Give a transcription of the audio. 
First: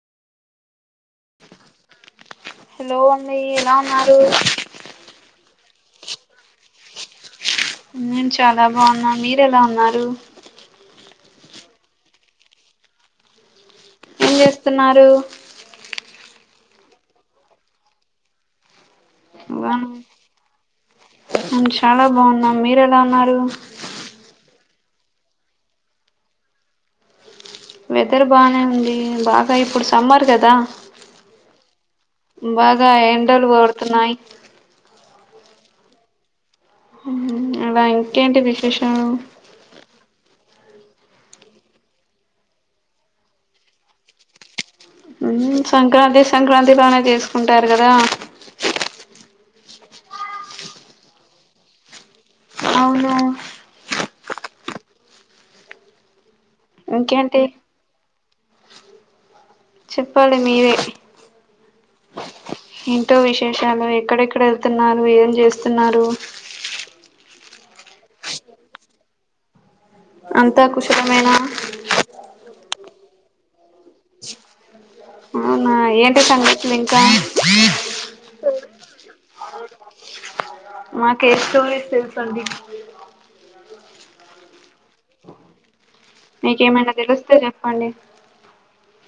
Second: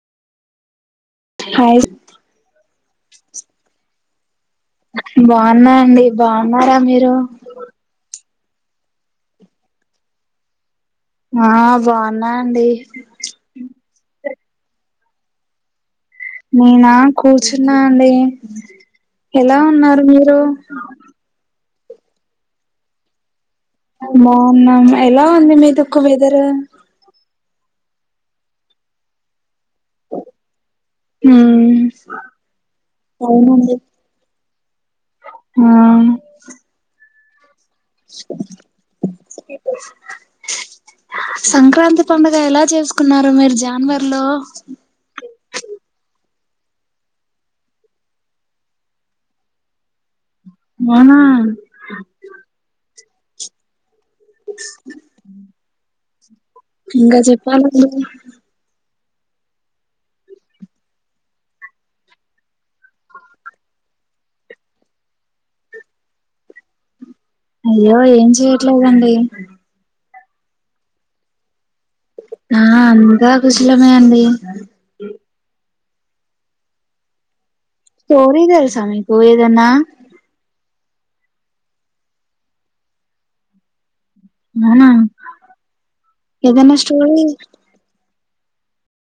hi hello అండి ఎలా ఉన్నారు స బాగున్నా అండి బాగున్నారా మీరు నేను చాలా బాగున్నా మీర ఎలా ఉన్నారు, ఆ బాగున్నా అండి ఏం చేస్తున్నారు, నేనా కూర్చున్నా అండి ఎలా ఉన్నారు మీరు ఆ మేము చాలా బాగున్నా మీర ఎలా ఉన్నారు, అవున ఎలా ఉంది మీదుక్కు వెెదరు వెదర్ బానే ఉంది బాగా ఇ ఇప్పుడు సమ్మర్ కదా బాగా ఎండలు కొడుతున్నాయి ఆ ఉ అలా ఇంకేంటి విశేషలు సంక్రాంతి పడుగ ఎలా చేసుకున్నారు మీరు జానువర్లో మ్ సంక్రాంతి సంక్రాంతి బానే చేసుకుంటారు కదా మనా అవును [inaudible] ఇంగా ఇంకేంటి చెప్పాలండి చెప్పాలి మీరే ఎంటో విశేషాలు ఎక్కడెక్కడ వెళ్తున్నారు ఏం చేస్తున్నారు అయ్యో ఏం చెయట్లేదండి అంతా కుశలమేన ఆ అంద కుశలమే అండి ఆ ఏంటి సంగతులు ఇంకా స్టోరీ తెలుసా నీకు ఏదన్నా మాక్ ఎ స్టోర్స్ తెలుసండి ననా మీకేమైనా తెలుస్తే చెప్పండి